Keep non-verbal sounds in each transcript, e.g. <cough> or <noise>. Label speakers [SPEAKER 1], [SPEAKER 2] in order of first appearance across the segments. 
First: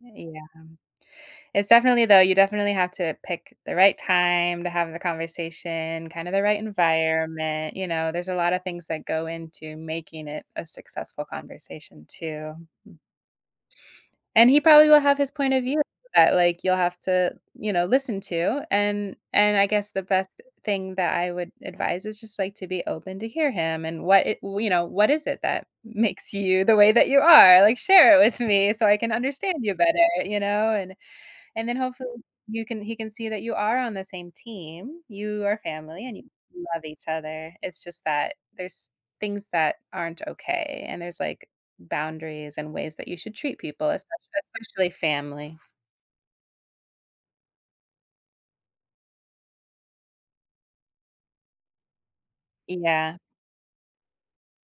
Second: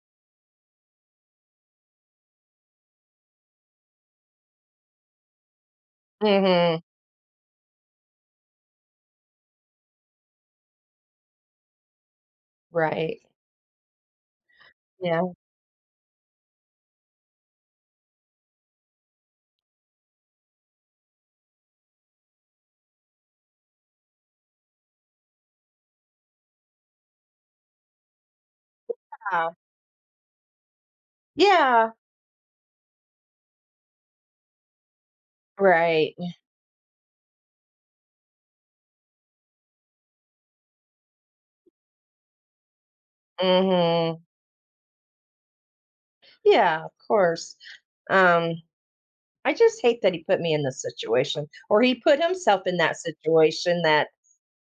[SPEAKER 1] Yeah. It's definitely though you definitely have to pick the right time to have the conversation, kind of the right
[SPEAKER 2] Mhm.
[SPEAKER 1] environment, you know? There's a lotta things that go into making it a successful conversation too, hmm.
[SPEAKER 2] Right.
[SPEAKER 1] And he probably will have
[SPEAKER 2] Yeah.
[SPEAKER 1] his point of view that like, you'll have to, you know, listen to, and and I guess the best thing that I would advise is just, like, to be open to hear him and what it you know, what is it that makes you the way that you are? Like, share it with me so I can
[SPEAKER 2] Yeah.
[SPEAKER 1] understand you better, you know? And and then,
[SPEAKER 2] Yeah.
[SPEAKER 1] hopefully, you can he can see that you are on the same team, you are family,
[SPEAKER 2] Right,
[SPEAKER 1] and y
[SPEAKER 2] ye
[SPEAKER 1] you love each other, it's just that there's things that aren't okay, and there's, like, boundaries and ways that you should treat people, esp
[SPEAKER 2] Mhm.
[SPEAKER 1] especially family.
[SPEAKER 2] Yeah, of course. Um I just hate that he put me in this situation, or he put himself in that
[SPEAKER 1] Yeah.
[SPEAKER 2] situation that,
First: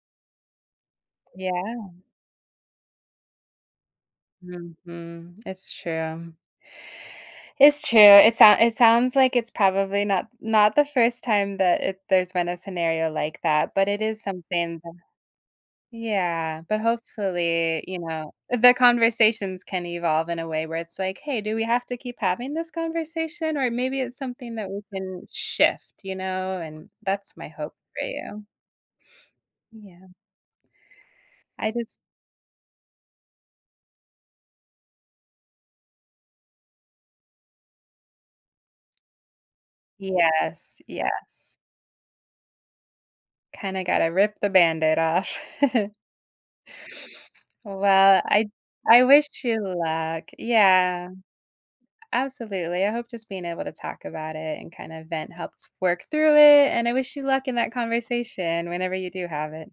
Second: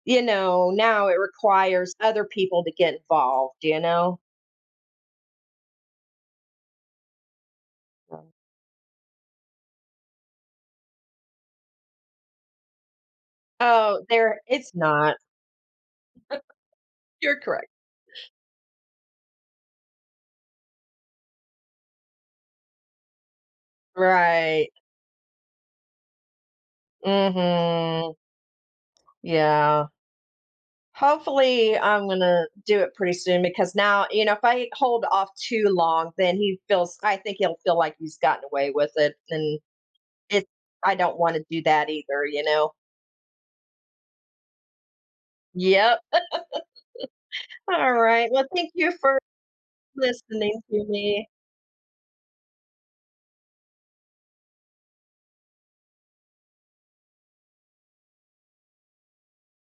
[SPEAKER 2] you know now it
[SPEAKER 1] Yeah.
[SPEAKER 2] requires other people to get involved, d you know?
[SPEAKER 1] Mhm, it's true. It's true, it sound it sounds like it's probably not not the first time that it there's been a scenario like that, but
[SPEAKER 2] Oh,
[SPEAKER 1] it is
[SPEAKER 2] there it's
[SPEAKER 1] something to
[SPEAKER 2] not.
[SPEAKER 1] yeah, but
[SPEAKER 2] <laughs> You're correct.
[SPEAKER 1] hopefully, you know the conversations can evolve in a way where it's, like, "Hey, do we have to keep having this conversation? Or maybe it's something that
[SPEAKER 2] Right.
[SPEAKER 1] we can shift." You know? And that's my hope for
[SPEAKER 2] Mhm.
[SPEAKER 1] you.
[SPEAKER 2] Yeah.
[SPEAKER 1] Yeah. I
[SPEAKER 2] Hopefully,
[SPEAKER 1] just
[SPEAKER 2] I'm gonna, do it pretty soon because now you know, if I hold off too long, then he feels I think he'll feel like he's gotten away with it, and it
[SPEAKER 1] Yes.
[SPEAKER 2] I don't wanna
[SPEAKER 1] Yes.
[SPEAKER 2] do that either, you know?
[SPEAKER 1] Kinda gotta rip the band aid off. <chuckles>
[SPEAKER 2] Yep. <laughs> All
[SPEAKER 1] Well,
[SPEAKER 2] right well
[SPEAKER 1] I
[SPEAKER 2] thank you
[SPEAKER 1] I
[SPEAKER 2] for
[SPEAKER 1] wish you luck.
[SPEAKER 2] listening to
[SPEAKER 1] Yeah.
[SPEAKER 2] me.
[SPEAKER 1] Absolutely, I hope just being able to talk about it and kinda vent helps work through it, and I wish you luck in that conversation whenever you do have it.